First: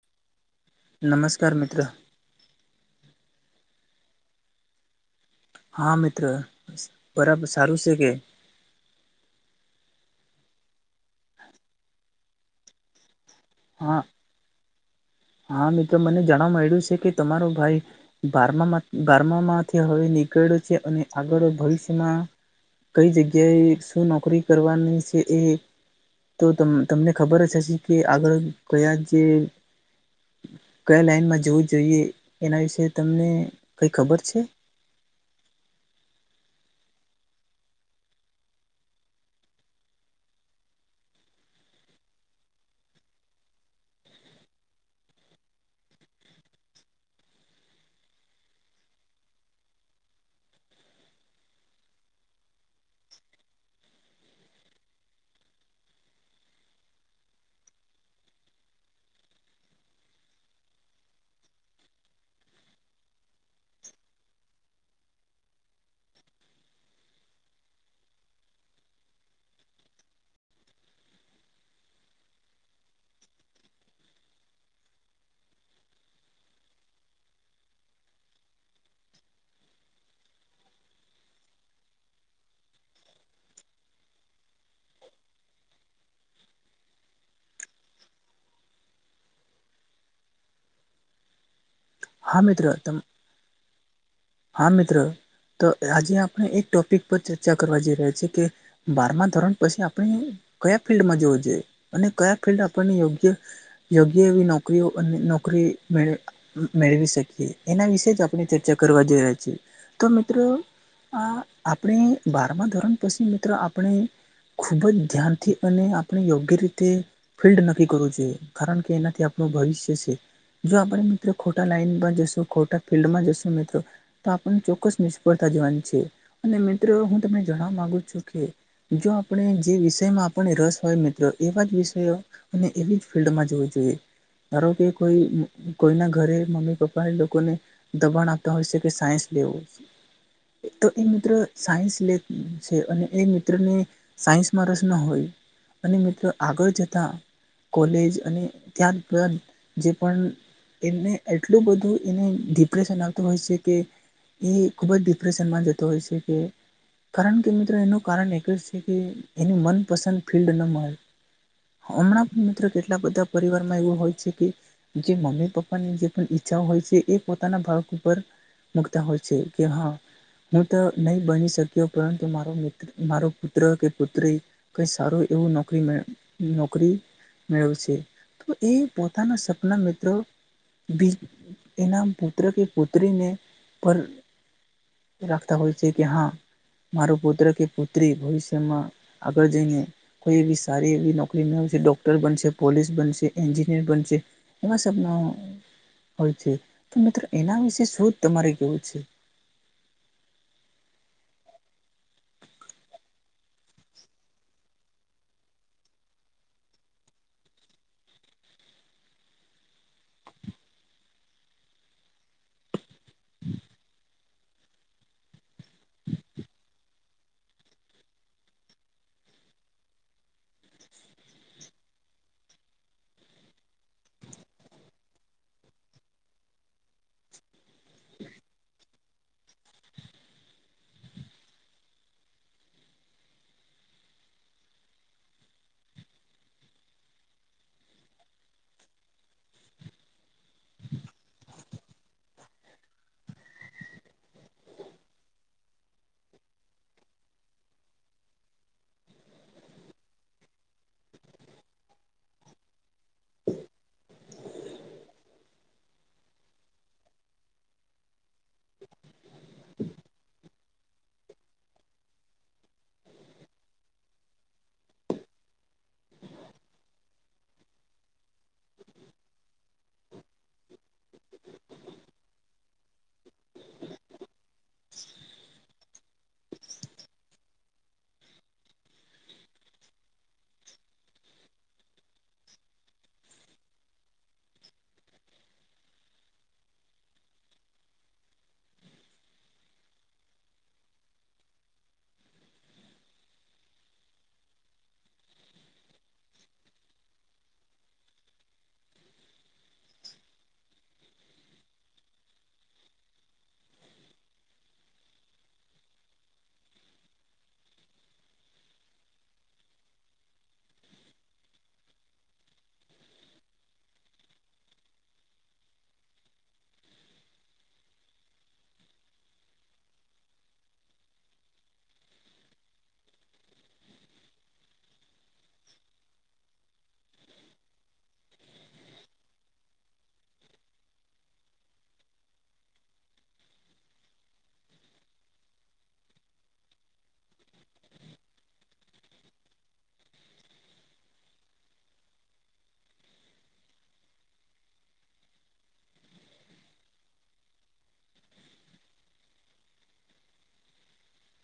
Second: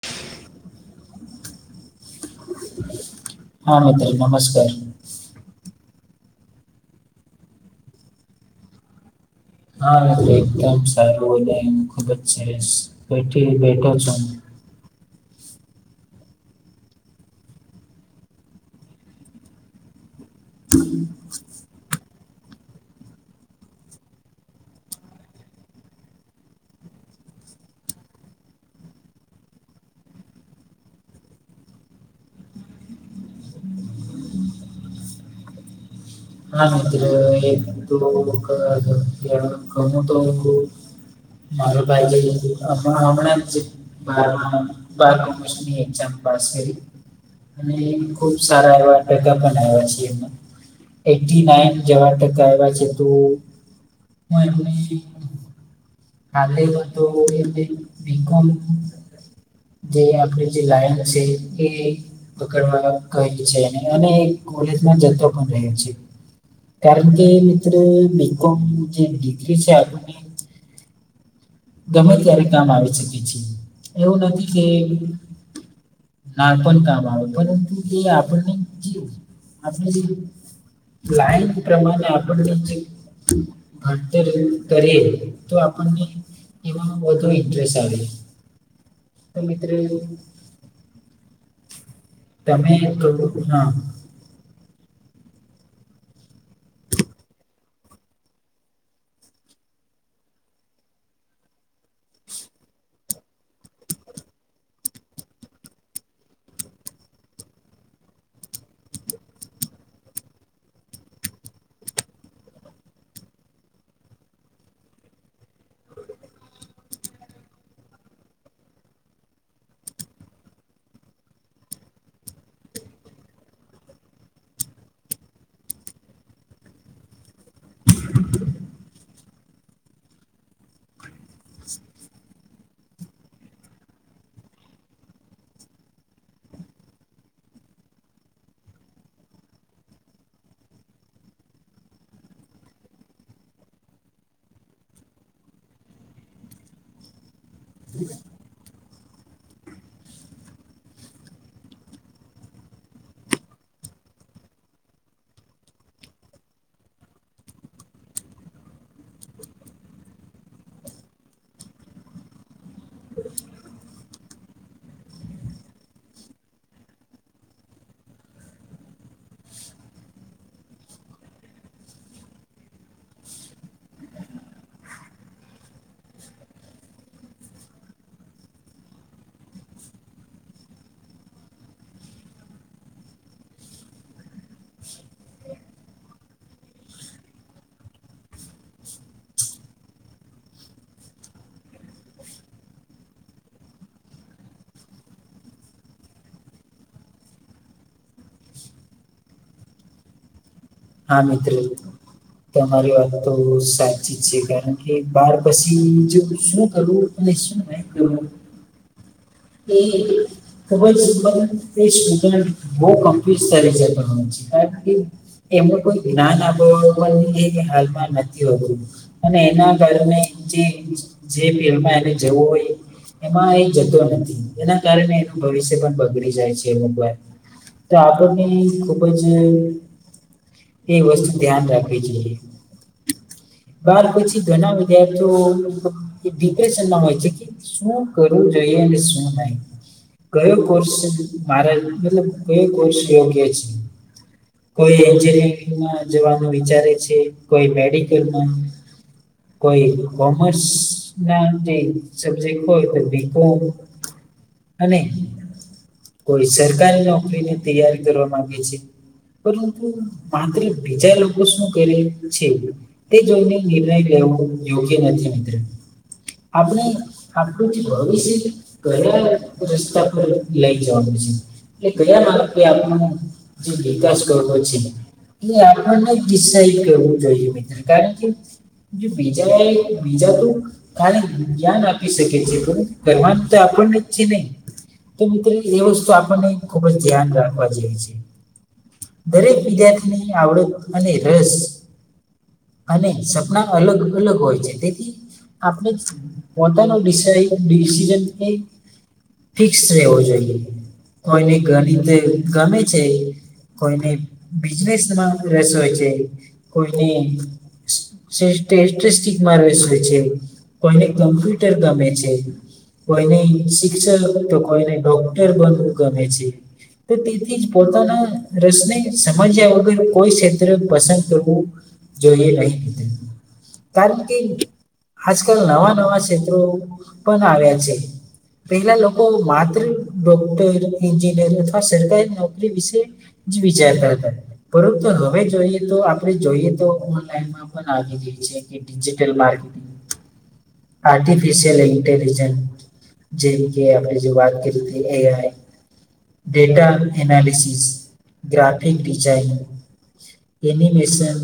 [inaudible] નમસ્કાર મિત્ર હા મિત્ર નમસ્કાર. હા મિત્ર બરાબર સારું છે કે હા એકદમ સારું બે હ ખુબ જ સરસઠી બેઠો હા છ હા મિત્રો મને જાણવા મળ્યું છે કે તમારો ભાઈ બારમામાં બારમામાંથી હવે નીકળ્યો છે અને આગળ ભવિષ્યમાં કઈ જગ્યાએ શું નોકરી કરવાની છે એ. તો તમ તમને ખબર હશે હશે કે આગળ કયા જે કયા લાઈનમાં જોવું જોઈએ એના વિશે તમને કઈ ખબર છે. હા મિત્ર એ તો [inaudible] મારો ભાઈ છે એ હમણા હમણાં જ બારમાં બારમાં ધોરણની એક્ઝામ પાસ કરી અને ખુબ સારા એવા ટકા પણ આવ્યા છે એ એન્ટી નાઇન જેવા ટકા આયવા છે હુ એનુ હાલે એનુ તો એ બીકોમ જે આપણી જે લાઈન હશે એ પકડવા છે અને કોલેજમાં જતો પણ રહે છે. કારણ કે મિત્ર બી કોમ જે ડિગ્રી છે આપ ગમે ત્યારે કામ આવી શકે છે એવું નથી કે ના પણ કામ આવે પરંતુ એ આપણને આપણે જે લાઈન પ્રમાણે આપણને જે ભારતી કરેલ તો આપણ એમાં વધુ ઇન્ટરેસ્ટ આવે તો મિત્રો હા મિત્ર તમે [inaudible] તમ હા મિત્રો તો આજે આપણે એક ટોપિક પર ચર્ચા કરવા જઈ રહ્યા છીએ કે બારમા ધોરણ પછી આપણે કયા ફિલ્ડમાં જોવું જોઈએ અને કયા ફિલ્ડ આપણને યોગ્ય યોગ્ય બી નોકરીઓ નોકરી મે મેળવી શકીએ એના વિશે જ આપણે ચર્ચા કરવા જોઈ રહ્યા છીએ તો મિત્રો આ આપણે બારમા ધોરણ પછી મિત્રો આપણે ખૂબ જ ધ્યાનથી અને આપણે યોગ્ય રીતે ફિલ્ડ નક્કી કરવું જોઈએ કારણ કે એનાથી આપણું ભવિષ્ય છે. જો આપણે મિત્રો ખોટા લાઈનમાં જશું ખોટા ફિલ્ડમાં જશું મ્ર તો આપણને ચોક્કસ નિષ્ફળતા જવાની છે. અને મિત્રો હું તમને જણવા માગુ છું કે જો આપણે જે વિષયમાં આપણને રસ હોય મિત્રો એવા જ વિષયો અને એવી જ ફિલ્ડમાં જોવું જોઈએ. ધારો કે કોઈ કોઈના ઘરે મમ્મી પપ્પા એ લોકોને દબાણ આપ તા હોય છે કે સાઇન્સ લેવું. તો એ મિત્ર સાયન્સ લે છે અને એ મિત્રને સાયન્સમાં રસ ન હોય અને મિત્રો આગળ જતા. કોલેજ અને ત્યાર જે પણ એને એટલું બધું એને ડિપ્રેશન આપ હોય છે કે એ ખૂબ જ ડિપ્રેશનમાં જતો હોય છે કે કારણ કે મિત્રો એનું કારણ એક જ છે કે એની મનપસંદ ફિલ્ડ ન મળે. હમણાં પણ મિત્ર કેટલા બધા પરિવારમાં એવું હોય છે કે જે મમ્મી પપ્પાની જે પણ ઈચ્છાઓ હોય છે એ પોતાના ભાવ પર મુકતા હોય છે કે હા હું તો નહી બની શક્યો પરંતુ મારો મારો પુત્ર કે પુત્રી કઈ સારું એવું નોકરી મે નોકરી મેળવ છે તો એ પોતાના સપના મિત્રો બી એના પુત્ર કે પુત્રીને પર રાખતા હોય છે કે હા મારો પુત્ર કે પુત્રી ભવિષ્યમાં આગળ જઈને કોઈ એવી સારી એવી નોકરી મેશે ડોક્ટર બનશે પોલીસ બનશે એન્જિનિયર બનશે. એવા સપના હોય છે તો મિત્રો એના વિશે શું તમારે કેવું છે. હા મિત્ર તમારી વાત તો સાચી જ છે કારણ કે બાર પછી શું કરું. શું નહીં કરવું. એ ખુબ [unintelligible] બહું કમફ્યુઝ તરીકે પણ હોય છે કારણ કે એમનું કોઈ જ્ઞાન આપ હાલમાં નથી હોતું. અને એના કારણે જે ફિલ્ડમાં એને જવું હોય એમાં એ જતો નથી એના કારણે એનું ભવિષ્ય પણ બગડી જાય છે અમુક વાર. તો આગડની ખૂબ જ એ વસ્તુ ધ્યાન રાખવી જોઈએ. બાર પછી ઘણા વિદ્યાર્થીઓ ડિપ્રેશન માં હોય છે કે શું કરવું જોઈએ અને શું નહી. કયો કોર્સ મારા મતલબ કયો કોર્સ યોગ્ય છે. કોઈ એન્જિનિયરિંગમાં જવાનું વિચારે છે કોઈ મેડિકલમાં કોઈ કોમર્સ ના જે સબજેક્ટ હોય તો બી. કોમ અને કોઈ સરકારી નોકરીની તૈયારી કરવા માંગે છે. પરંતુ માત્ર બીજા લોકો શું કરે છે. તે જોઈને નિર્ણય લેવો યોગ્ય નથી મિત્ર. આપણે આપડું જે ભવિષ્ય કયા રસ્તા પર લઈ જવાનું છે એ કયા માર્ગ આપણું જે વિકાસ કર છે એ આપણને કિસ્સા એ કરવું જોઈએ મિત્ર કારણ કે બીજા બીજા તો ખાલી જ્ઞાન આપી શકે છે કરવાનું તો આપણને છે ને. તો મિત્રો એ વસ્તુ આપણને ખુબ જ ધ્યાન રાખવા જેવી છે. દરેક વિદ્યાર્થીની આવડત અને રસ અને સપના અલગ અલગ હોય છે તેથી આપણે પોતાને વિષય ડિસિશન ફિક્સ રહેેવો જોઈએ કોઈને ગણિત ગમે છે. કોઈને બિઝનેસમાં રસ હોય છે. કોઈને [unintelligible] કોઈને કમ્પ્યુટર ગમે છે. કોઈ ને શિક્ષક, તો કોઈ ને ડોક્ટર બનવું ગમે છે. તો તેથી જ પોતાના રસને સમજ્યા વગર કોઈ ક્ષેત્ર પસંદ કરવું જોઈએ નહીં મિત્ર. કારણ કે આજકાલ નવા નવા ક્ષેત્રો પણ આવ્યા છે. પેલા લોકો માત્ર ડોક્ટર એન્જિનિયર અથવા સરકારી નોકરી વિશે [unintelligible] પરંતુ હવે જોઈએ તો આપડે જોઈએ તો ઓનલાઈનમાં પણ આવી રહી છે કે ડિજિટલ માર્કેટ [inaudible] આર્ટિફિશિયલ ઇન્ટેલીજન્ટ જેમ કે આપણે જે વાત કરી એ A I data analysis, graphic design animation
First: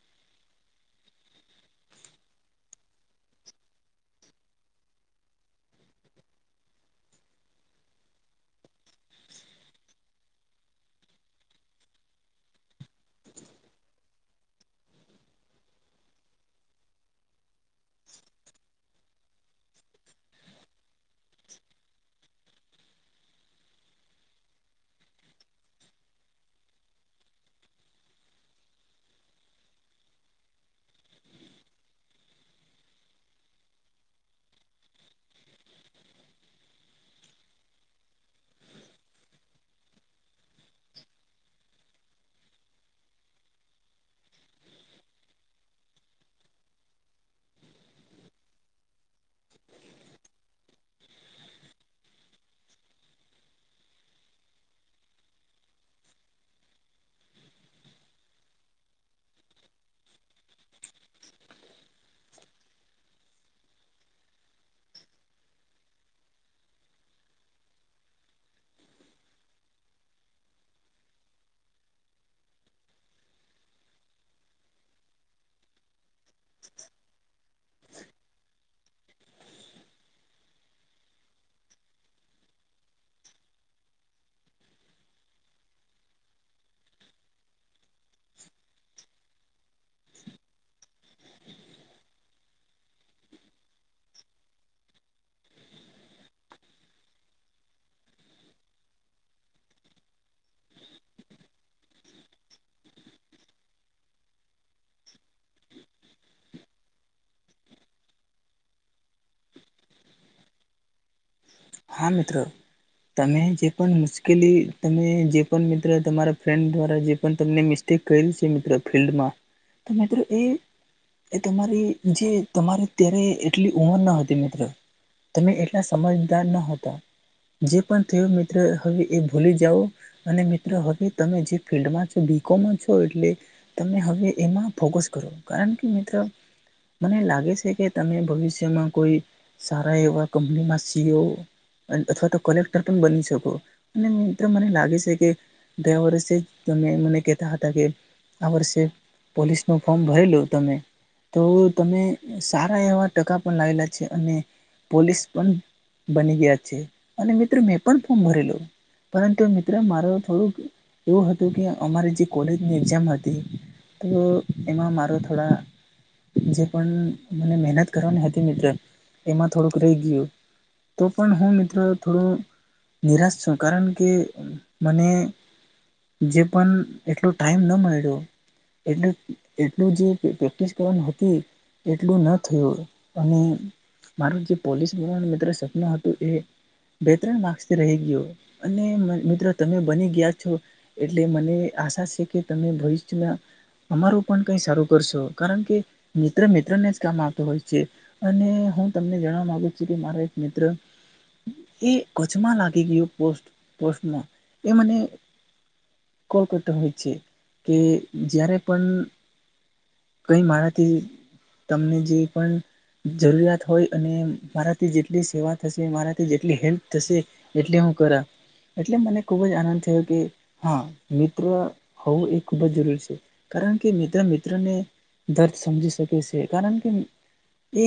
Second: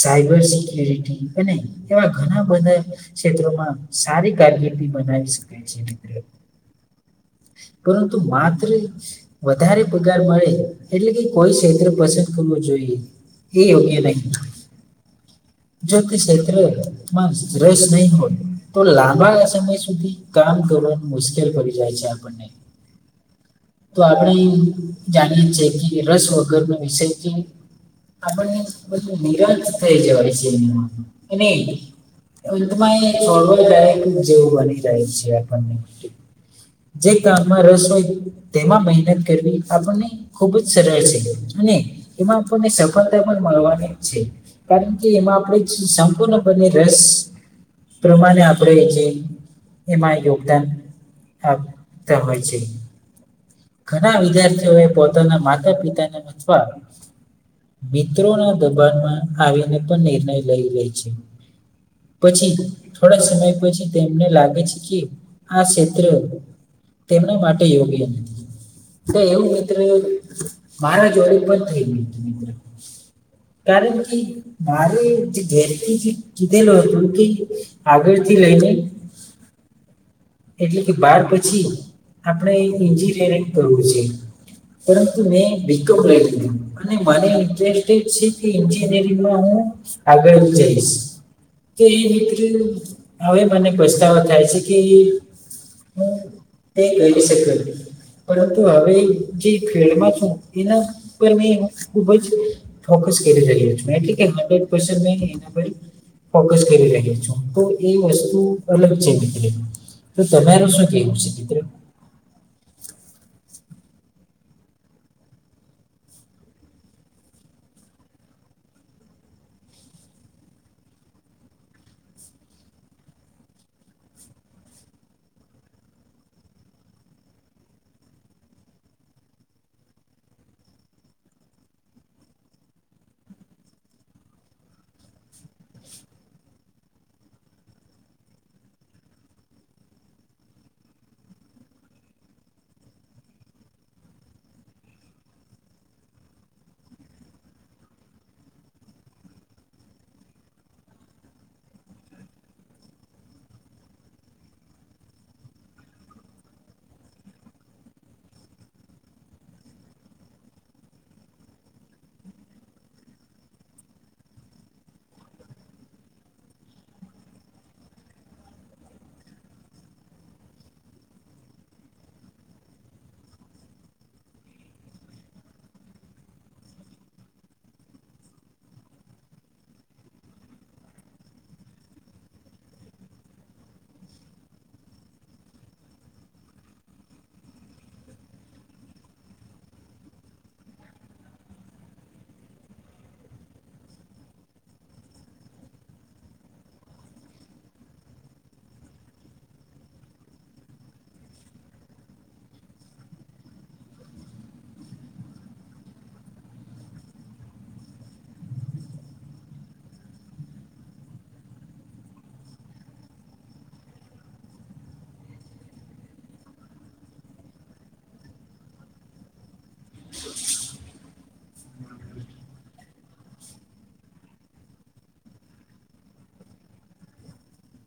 cyber security, અને એવા ઘના બધા ક્ષેત્રોમાં સારી કારકિર્દી બનાવી શકાય છે મિત્ર. પરંતુ માત્ર વધારે પગાર મળે એટલે કે કોઈ ક્ષેત્ર પસંદ કરવું જોઈએ, એ યોગ્ય નહીં. જો તે ક્ષેત્ર રસ નહીં હોય તો લાંબા સમય સુ ધી કામ કરવાનું મુશ્કેલ પડી જાય છે આપણને. તો આપણે જાણીએે છીએ કે રસ વગરનો વિષય તે આપણને બધું નિરછ થઈ જવાય છે [unintelligible] અને અંતમાં એ [unintelligible] જેવું બની જાય છે આપડને. જે કામમાં રસ હોય તેમાં મહેનત કરવી આપણને ખુબ જ સરળ છે, અને એમાં આપણને સફળતા પણ મળવાની છે, કારણ કે એમાં આપણે સંપૂર્ણપણે રસ પ્રમાણે આપણે જે એમાં યોગદાન આપતા હોય છે. ઘના વિદ્યાર્થીઓ એ પોતાના માતા પિતાને [unintelligible] મિત્રોના દબાણમાં આવીને પણ નિર્ણય લઈ લ્યે છે. પછી થોડા સમય પછી તેમને લાગે છે કે આ ક્ષેત્ર તેમના માટે યોગ્ય નથી. તો એવું મિત્ર મારા જોડે પણ થઈ ગયું તું મિત્ર. કારણ કે મારે જે ઘેર થી કીધેલું હતું કે આગળથી લઈને એટલે કે બાર પછી આપણેે એન્જિનિયરિંગ કરવું છે. પરંતુ મેં બી કોમ લઈ લીધું અને મને ઇન્ટરેસ્ટેડ છે કે એન્જિનિયરિંગમાં હું આગળ [unintelligible] કે એની [unintelligible] [unintelligible] હવે મને પસ્તાવો થાય છે કે એ હું તે કરી શકત નહીં પરંતુ હવે જે ફિલ્ડમાં છું, એના પર મે ખુબ જ ફોકસ કરી રહ્યો છું, એટલે કે હન્ડ્રેડ પરસન્ટ એના પર મેં ફોકસ કરી રહ્યો છું, તો એ વસ્તુ અલગ છે મિત્ર. તો તમારું શું કેવું છે મિત્ર? હા મિત્ર. તમે જે પણ મુશ્કેલી, તમે જે પણ મિત્ર તમારા ફ્રેન્ડ દ્વારા જે પણ તમને મિસ તે [unintelligible] છે મિત્ર ફિલ્ડમાં, તો મિત્ર એ એ તમારી જે તમારે અત્યારે એટલી ઉમર ન હતી મિત્ર તમે એટલા સમજદાર ન હતા જે પણ થયું મિત્ર હવે એ ભૂલી જાઓ અને મિત્રો હવે તમે જે ફિલ્ડમાં છો બીકોમમાં છો એટલે તમે હવે એમાં ફોકસ કરો કારણ કે મિત્ર મને લાગે છે કે તમે ભવિષ્યમાં કોઈ સારા એવા કંપની માં [unintelligible] અન અથવા તો કલેક્ટર પણ બની શકો, અને મિત્ર મને લાગે છે કે ગયા વરસે તમે મને કહેતા હતા કે આ વર્ષે પોલીસ નો ફોર્મ ભરી લો તમે તો તમે સારા એવા ટકા પણ લાવેલા છે, અને પોલીસ પણ બની ગયા છે, અને મિત્ર મેં પણ ફોર્મ ભરેલું. પરંતુ મિત્ર માર થોડુંક એવું હતું કે અમારી જે કોલેજની એક્ઝામ હતી. તો એમાં મારો થોડા જે પણ મને મહેનત કરવાની હતી મિત્ર એમાં થોડુંક રહી ગયું. તો પણ હું મિત્રો થોડું નિરાશ છું કારણ કે મને. જે પણ એટલો ટાઈમ ન મળ્યો. એટ એટલું જે પ્રેક્ટિસ કરવાની હતી. એટલું ના થયું અને મારું જે પોલિસી બનાવાનું મિત્ર. ન હતું એ બે ત્રણ માર્ક્સથી રહી ગયો અને મિત્રો તમે બની ગયા છો. એટલે મને આશા છે કે તમે ભવિષ્યમાં અમારું પણ કઈ સારું કરશો કારણ કે મિત્ર મિત્ર ને જ કામ આવતો હોય છે. અને હું તમને જણવા માગુ છું કે મારા એક મિત્ર. એ કચ્છમાં લાગી ગયયો પોસ્ટ પોસ્ટમાં એ મને કોલ કરતા હોય છે કે જ્યારે પણ કંઈ મારાથી તમને જે પણ જરૂરિયાત હોય અને મારાથી જે. એલી સેવા થશે મારાથી જેટલી હેલ્પ થશે એટલી હું કર એટલે મને ખૂબ જ આનંદ થયો કે હા મિત્ર હોવું એ ખૂબ જ જરૂરી છે. કારણ કે મિત્ર મિત્રને દર્દ સમજી શકે છે કારણ કે. એ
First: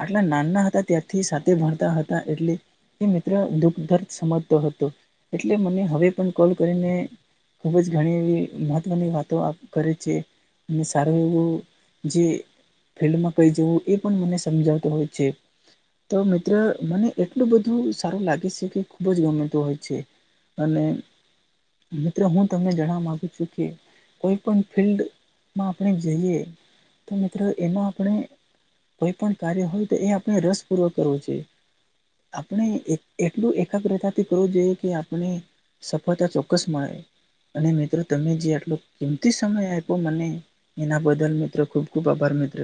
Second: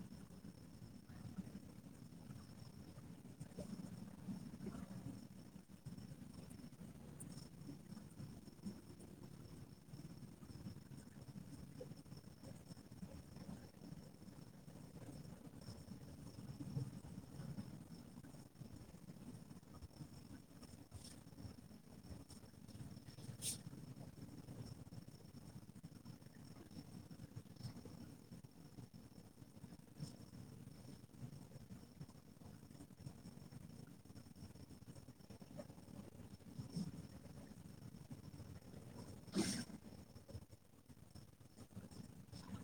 આટલા નાના હતા ત્યાારથી સાથે ભણતા હતા એટલે એ મિત્ર દુઃખ દર્દ સમજતો હતો એટલે મને હવે પણ કોલ કરીને ખૂબ જ ઘણી એવી મહત્વની વાતો આપ કરે છે. સારું જે ફિલ્ડમાં કઈ જવું એ પણ મને સમજાવતો હોય છે. તો મિત્ર મને એટલું બધું સારું લાગે છે કે ખુબ જ ગમેતું હોય છે. અને મિત્રો હું તમને જણવા માગુ છું કે કોઈ પણ ફિલ્ડમાં આપણે જઈએ તો મિત્રો એમાં આપણે કોઈ પણ કાર્ય હોય તો એ આપણે રસપૂર્વક કરવો જે, આપણે એટલું એકાગ્રતાથી કરવું જોઈએ કે આપણે સફળતા ચોક્કસ મળે અને મિત્રો તમે જે આટલો કિંમતી સમય આપો મને એના બદલ મિત્ર ખૂબ ખૂબ આભાર મિત્ર.